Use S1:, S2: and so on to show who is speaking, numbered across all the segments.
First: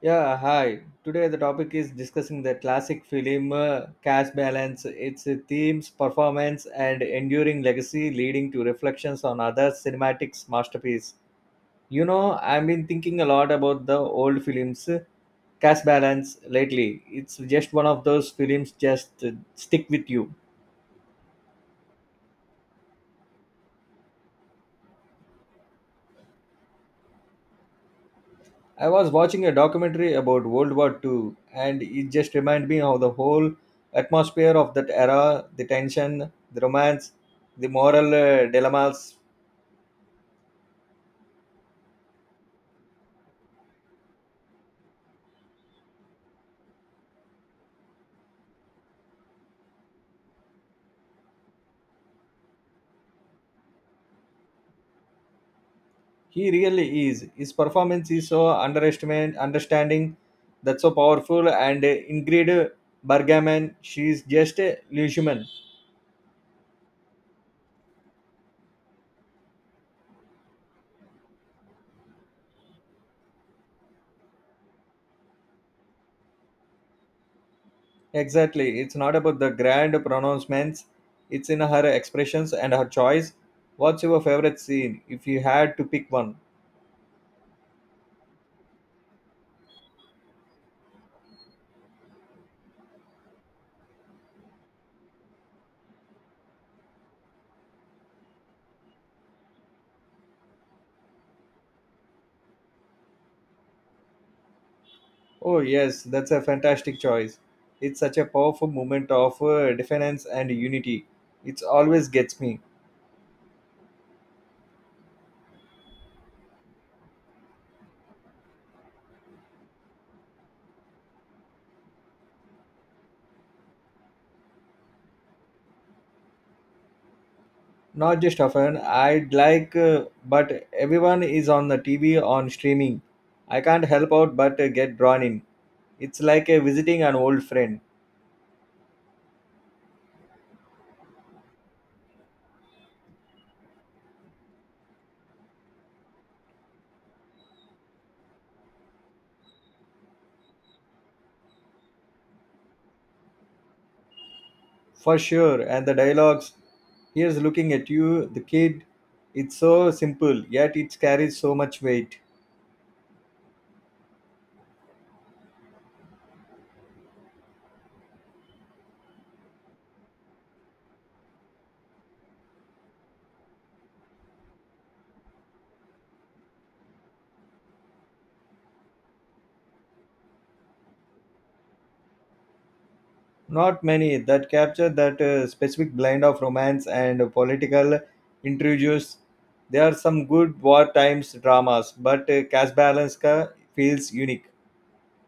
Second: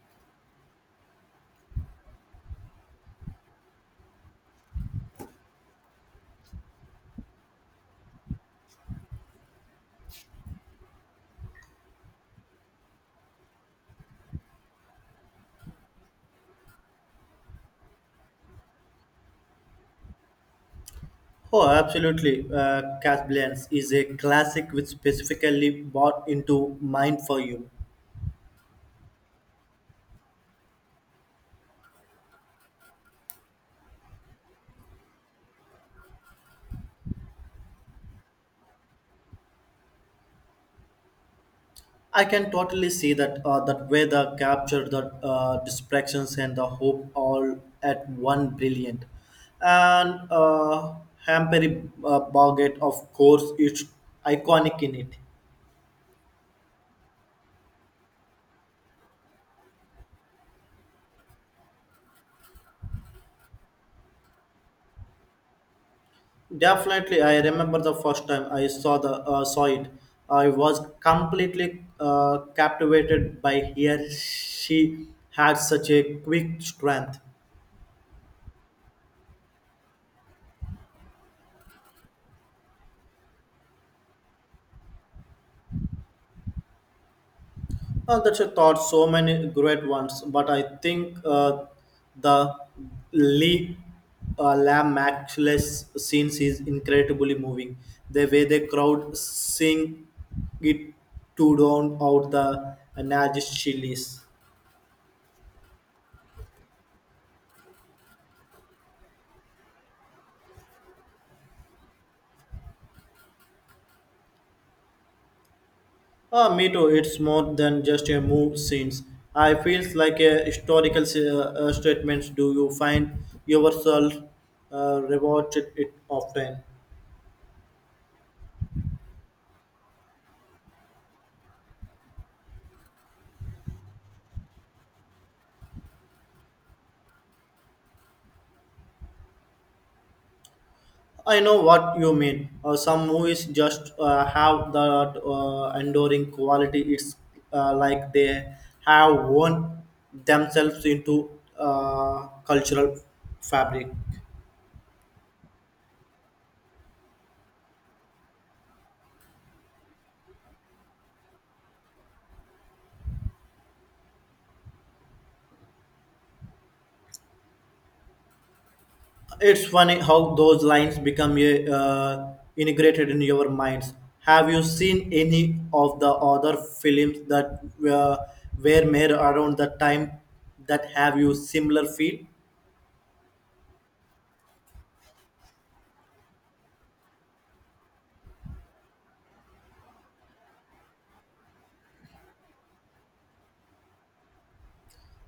S1: Yeah, hi. Today the topic is discussing the classic film Cash Balance, its themes, performance, and enduring legacy, leading to reflections on other cinematics masterpiece. You know, I've been thinking a lot about the old films, Cash Balance lately. It's just one of those films just stick with you.
S2: Oh, absolutely. Casablanca is a classic which specifically brought into mind for you.
S1: I was watching a documentary about World War Two, and it just reminded me of the whole atmosphere of that era the tension, the romance, the moral dilemmas.
S2: I can totally see that that way the capture the distractions and the hope all at one brilliant. And Hampery Bargate, of course, is iconic in it.
S1: He really is. His performance is so underestimate, understanding, that's so powerful, and Ingrid Bergman, she's just a illusion.
S2: Definitely, I remember the first time I saw the saw it. I was completely captivated by her. She had such a quick strength.
S1: Exactly. It's not about the grand pronouncements, it's in her expressions and her choice. What's your favorite scene if you had to pick one?
S2: That's a thought. So many great ones, but I think the Lee Lam Maxwell's scenes is incredibly moving. The way the crowd sing it to drown out the Nazi chilies.
S1: Oh, yes, that's a fantastic choice. It's such a powerful moment of defiance and unity. It always gets me.
S2: Ah, me too. It's more than just a move scenes. I feels like a historical statements. Do you find yourself rewarded it often?
S1: Not just often, I'd like, but everyone is on the TV on streaming. I can't help out but get drawn in. It's like visiting an old friend,
S2: I know what you mean. Some movies just have that enduring quality. It's like they have worn themselves into cultural fabric.
S1: for sure. And the dialogues, here's looking at you, the kid. It's so simple, yet it carries so much weight.
S2: It's funny how those lines become uh, integrated in your minds. Have you seen any of the other films that uh, were made around the time that have you similar feel?
S1: Not many that capture that specific blend of romance and political intrigues. There are some good war times dramas, but Casablanca feels unique.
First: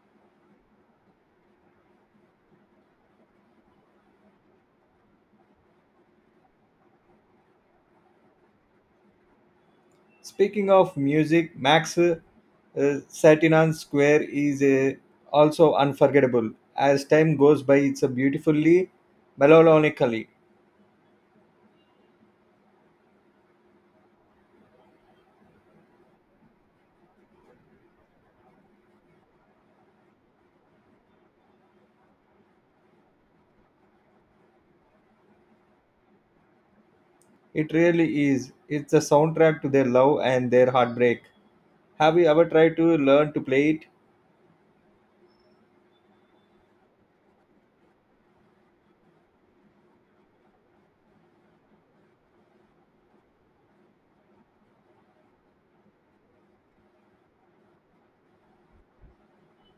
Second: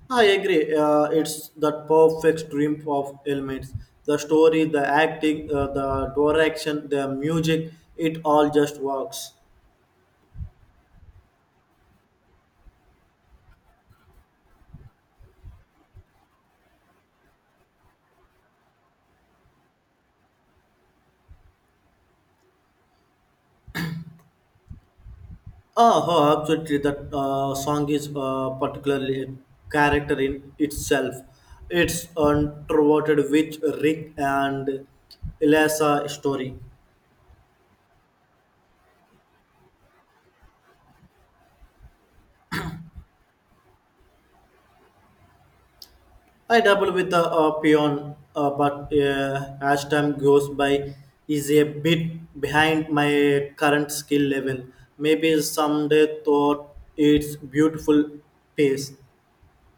S2: I agree. It's the perfect dream of elements. The story, the acting, the direction, the music, it all just works.
S1: Speaking of music, Max Satinan Square is also unforgettable. As time goes by, it's a beautifully melancholically.
S2: Oh, oh, absolutely. That song is particularly a character in itself. It's untroverted with Rick and Eliza story.
S1: It really is. It's a soundtrack to their love and their heartbreak. Have you ever tried to learn to play it?
S2: I double with the peon, but as time goes by, is a bit behind my current skill level. Maybe someday thought it's beautiful pace.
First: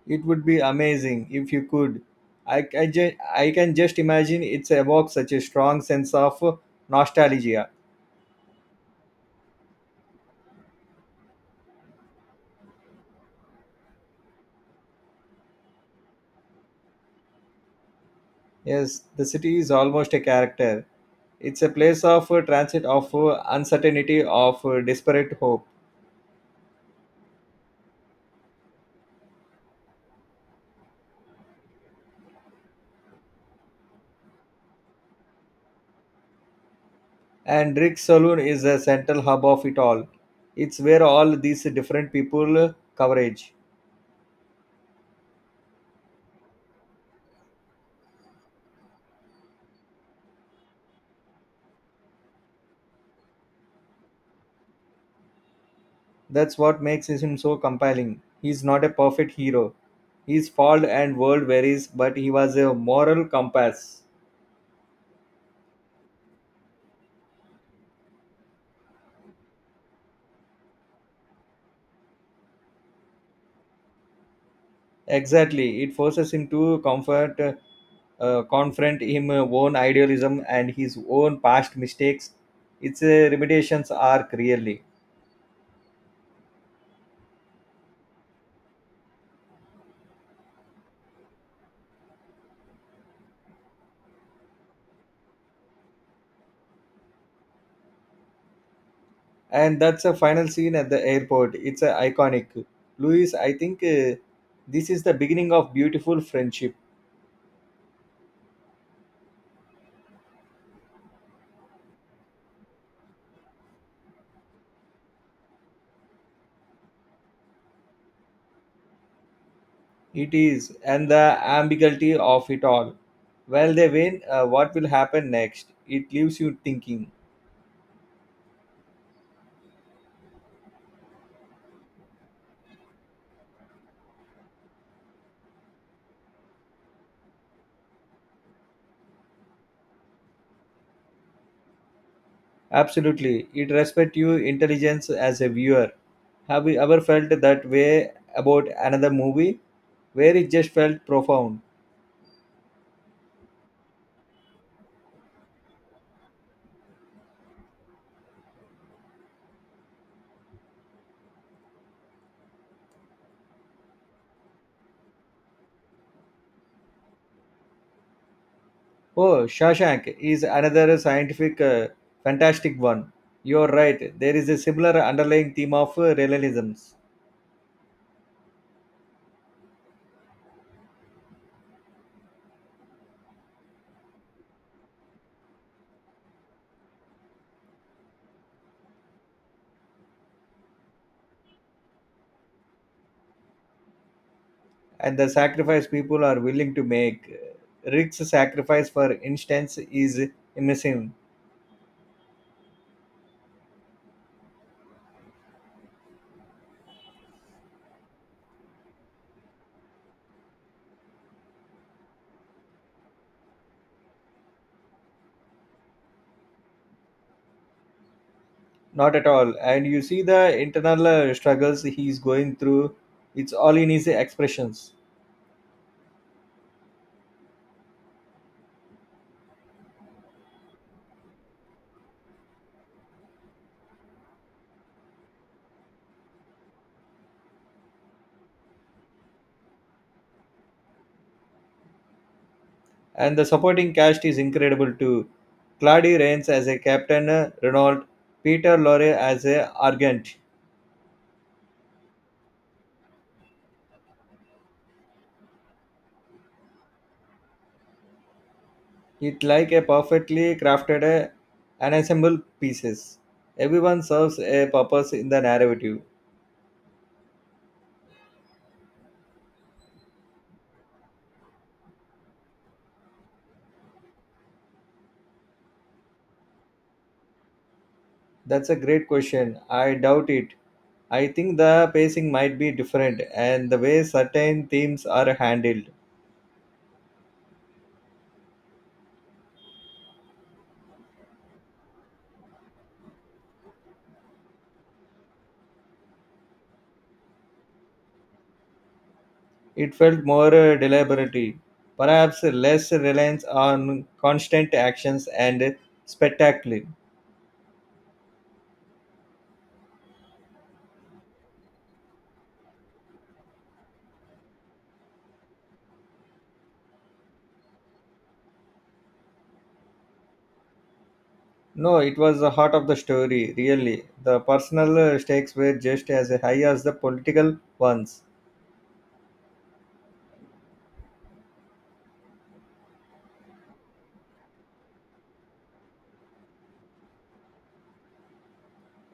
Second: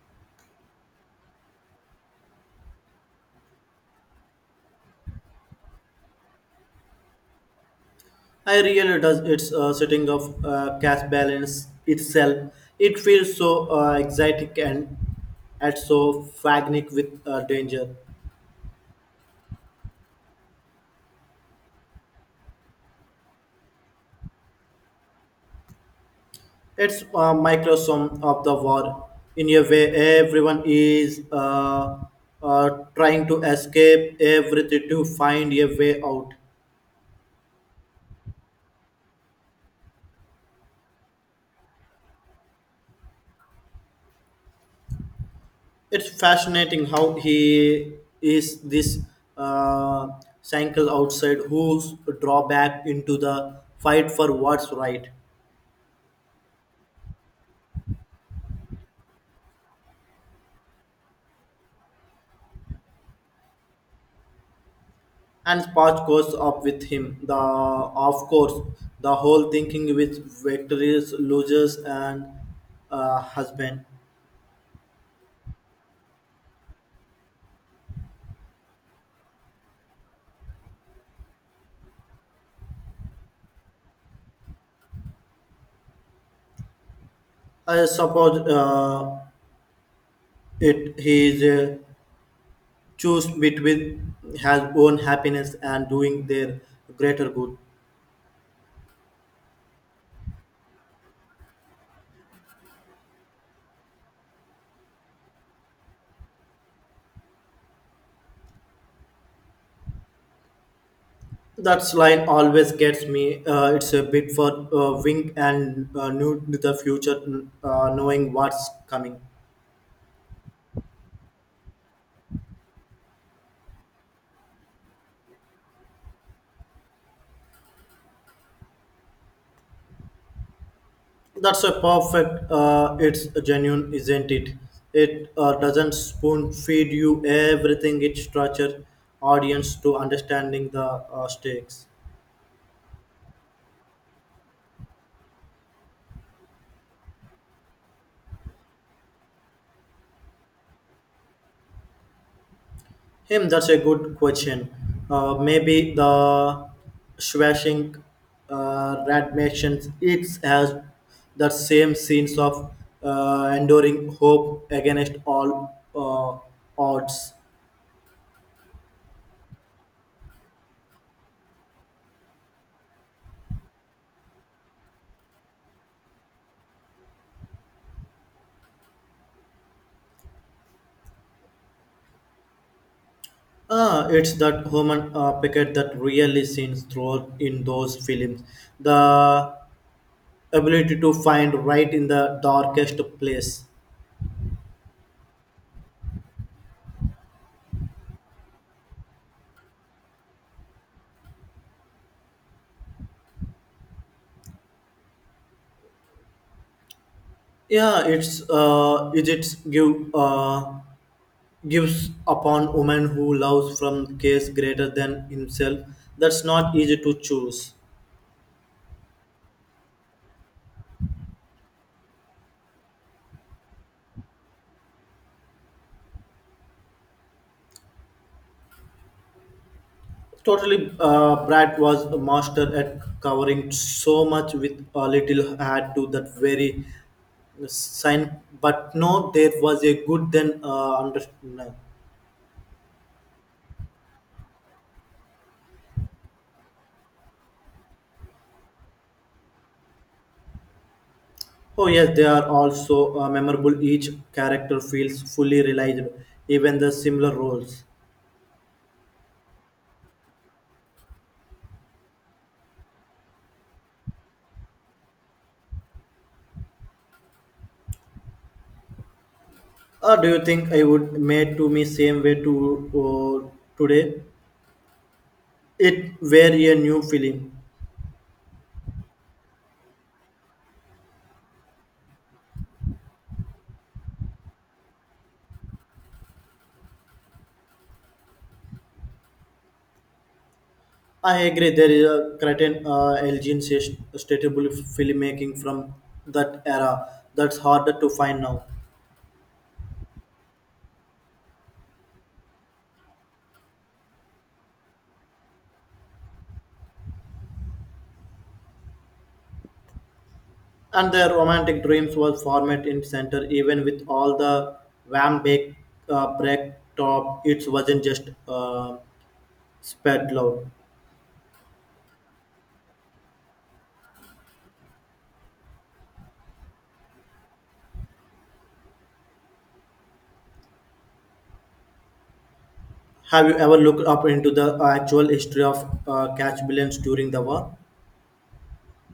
S1: It would be amazing if you could. I can just imagine it evokes such a strong sense of nostalgia.
S2: I really does its setting of cash balance itself. It feels so exotic and at so fagnic with danger.
S1: Yes, the city is almost a character. It's a place of transit, of uncertainty, of desperate hope.
S2: It's a microsome of the war. In a way, everyone is uh, trying to escape everything to find a way out.
S1: And Rick's Saloon is the central hub of it all. It's where all these different people coverage.
S2: It's fascinating how he is this uh, cycle outside who's draw back into the fight for what's right.
S1: That's what makes him so compelling. He's not a perfect hero. His fault and world varies, but he was a moral compass.
S2: And Spot goes up with him. The of course, the whole thinking with victories, losers, and husband.
S1: Exactly. It forces him to confront him own idealism and his own past mistakes. It's a remediation's arc, really.
S2: I suppose it he is choose between his own happiness and doing their greater good.
S1: And that's a final scene at the airport. It's a iconic. Louis, I think this is the beginning of beautiful friendship.
S2: That line always gets me. It's a bit for wink and new to the future, knowing what's coming.
S1: It is, and the ambiguity of it all. While they win, what will happen next? It leaves you thinking.
S2: That's a perfect. It's genuine, isn't it? It doesn't spoon feed you everything. It structure audience to understanding the stakes.
S1: Absolutely, it respects your intelligence as a viewer. Have you ever felt that way about another movie where it just felt profound?
S2: Him, that's a good question. Maybe the swashing radmations. It has the same scenes of enduring hope against all odds.
S1: Oh, Shawshank is another scientific, fantastic one. You're right. There is a similar underlying theme of realism
S2: Ah, it's that human picket that really seems throughout in those films. The ability to find right in the darkest place.
S1: and the sacrifice people are willing to make. Rick's sacrifice, for instance, is immersive.
S2: Yeah, it's is it give gives upon woman who loves from case greater than himself. That's not easy to choose.
S1: Not at all. And you see the internal struggles he's going through. It's all in his expressions.
S2: Totally, Brad was a master at covering so much with a little had to that very sign but no there was a good then under no.
S1: And the supporting cast is incredible too. Claudie Rains as a Captain Renault, Peter Lorre as a Argent.
S2: Oh, yes, they are also memorable, each character feels fully realized, even the similar roles.
S1: It like a perfectly crafted ensemble pieces. Everyone serves a purpose in the narrative.
S2: Or do you think I would made to me same way to uh, today it were a new film?
S1: That's a great question. I doubt it. I think the pacing might be different and the way certain themes are handled.
S2: I agree, there is a certain elgin statable filmmaking from that era that's harder to find now.
S1: It felt more deliberate, perhaps less reliance on constant actions and spectacle.
S2: And their romantic dreams was formed in center, even with all the wham bake break top, it wasn't just spread love.
S1: No, it was the heart of the story, really. The personal stakes were just as high as the political ones.
S2: Have you ever looked up into the actual history of catch billions during the war?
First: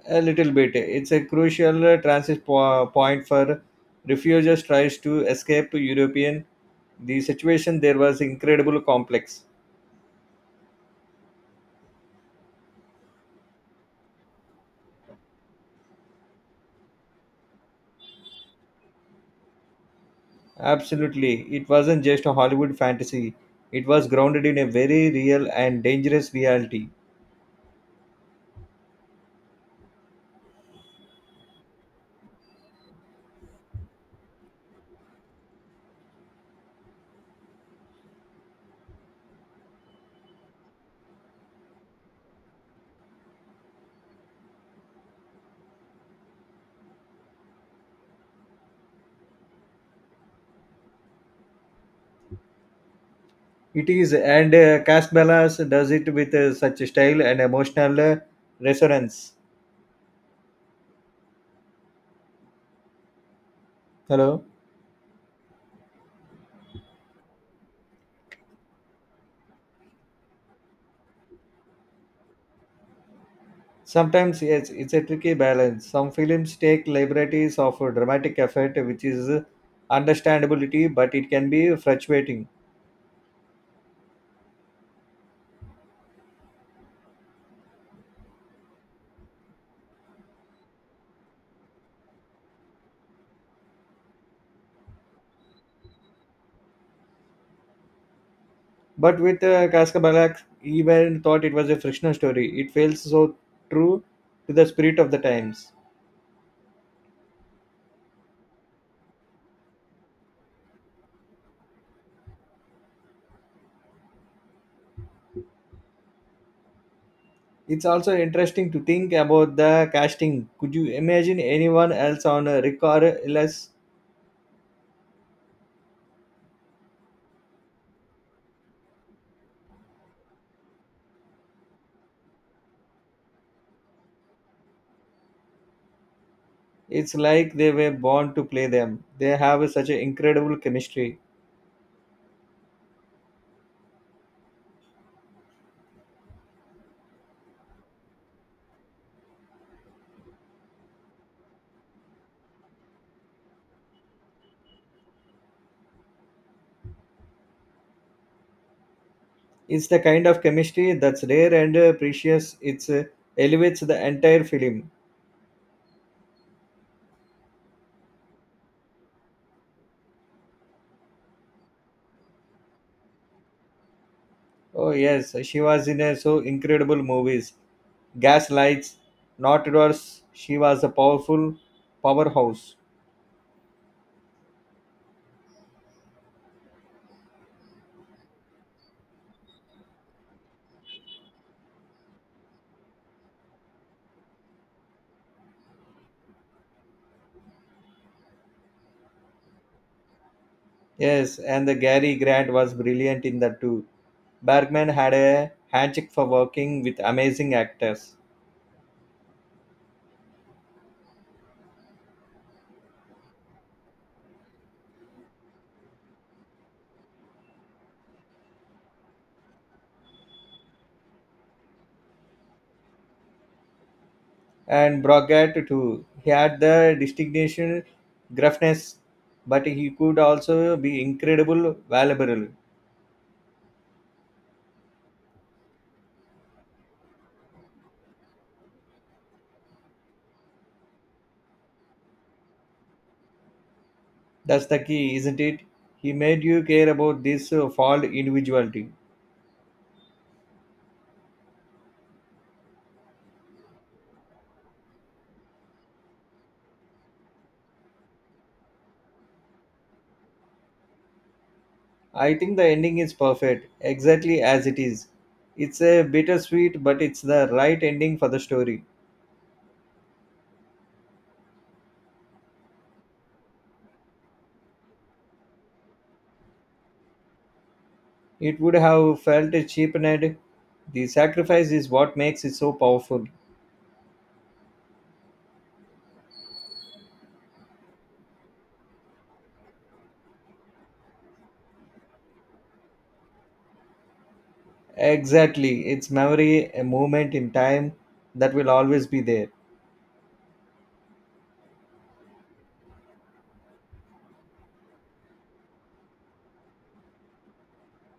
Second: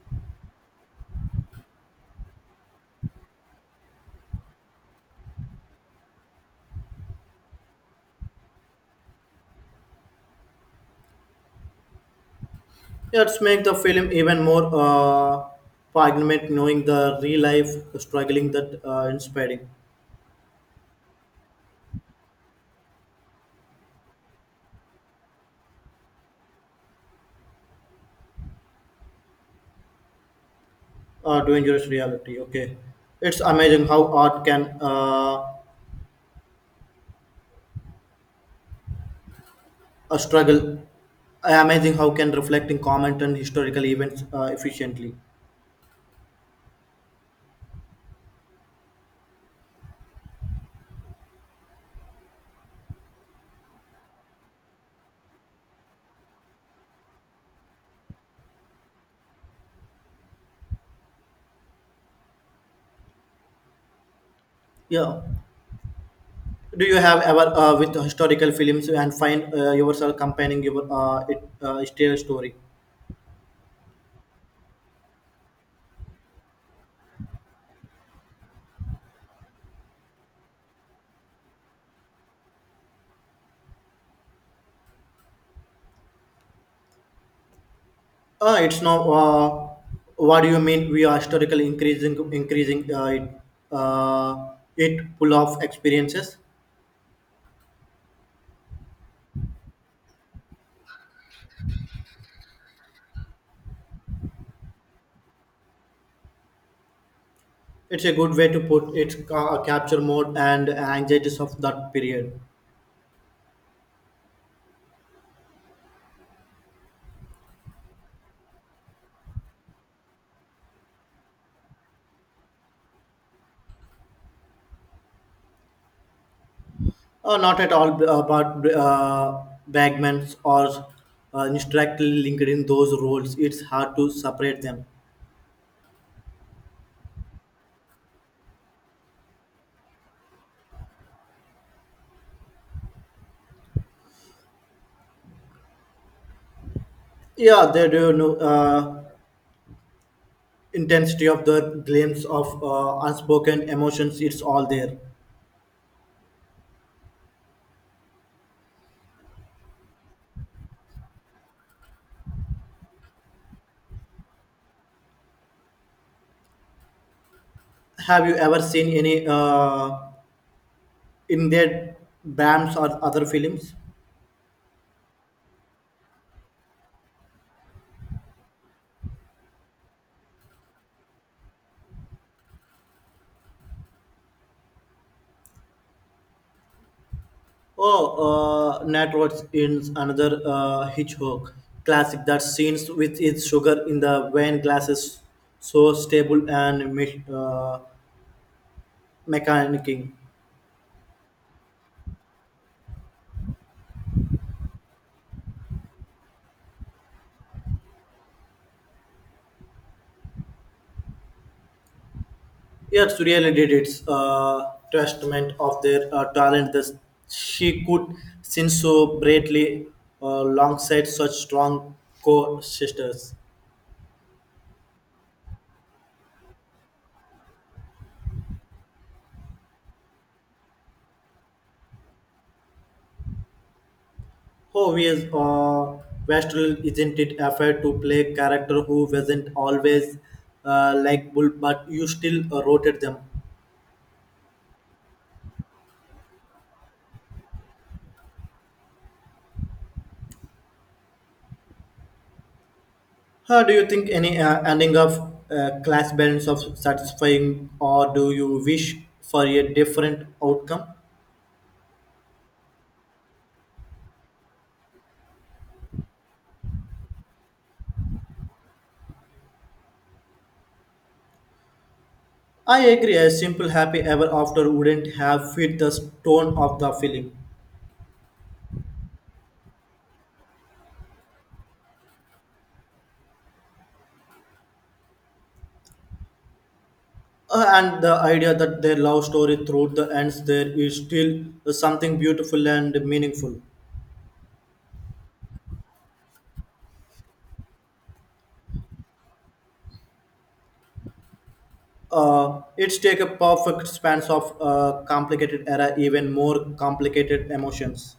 S1: A little bit. It's a crucial point for refugees tries to escape European. The situation there was incredible complex.
S2: Let's make the film even more poignant, knowing the real life struggling that inspiring
S1: Absolutely. It wasn't just a Hollywood fantasy. It was grounded in a very real and dangerous reality.
S2: dangerous reality. Okay, it's amazing how art can a struggle. Amazing how can reflecting comment on historical events efficiently.
S1: It is, and Casbalas does it with such style and emotional resonance. Hello.
S2: Yeah. Do you have ever with historical films and find yourself comparing your it, still story?
S1: Sometimes, yes, it's a tricky balance. Some films take liberties of a dramatic effect, which is understandability, but it can be frustrating.
S2: It's not. What do you mean? We are historical increasing it uh, it full of experiences.
S1: But with Kaskabalak, even thought it was a fictional story, it feels so true to the spirit of the times.
S2: It's a good way to put it. Capture mode and anxieties of that period.
S1: It's also interesting to think about the casting. Could you imagine anyone else on Rick or Ellis?
S2: Not at all about bagmans or directly linked in those roles. It's hard to separate them.
S1: It's like they were born to play them. They have such an incredible chemistry.
S2: Yeah, they do know intensity of the glimpse of unspoken emotions. It's all there.
S1: It's the kind of chemistry that's rare and precious. It elevates the entire film.
S2: Have you ever seen any in their bands or other films?
S1: Oh yes, she was in so incredible movies. Gaslights, Not Doors. She was a powerful powerhouse.
S2: Oh, Nat Rhodes in another Hitchcock classic, that scenes with its sugar in the wine glasses so stable and mechanicing.
S1: Yes, and the Gary Grant was brilliant in that too. Bergman had a handshake for working with amazing actors.
S2: Yes, really did. It's a testament of their talent that she could sing so bravely uh, alongside such strong co-sisters.
S1: And Brockett too. He had the distinction gruffness, but he could also be incredible valuable.
S2: Oh, we is Westall, isn't it a fair to play character who wasn't always likable, but you still rotated them.
S1: That's the key, isn't it? He made you care about this flawed individuality.
S2: How do you think any ending of class balance of satisfying, or do you wish for a different outcome?
S1: I think the ending is perfect, exactly as it is. It's a bittersweet, but it's the right ending for the story.
S2: I agree, a simple happy ever after wouldn't have fit the tone of the film.
S1: It would have felt cheapened. The sacrifice is what makes it so powerful.
S2: And the idea that their love story through the ends there is still something beautiful and meaningful.
S1: Exactly, it's memory, a moment in time that will always be there.
S2: It's take a perfect span of complicated era, even more complicated emotions.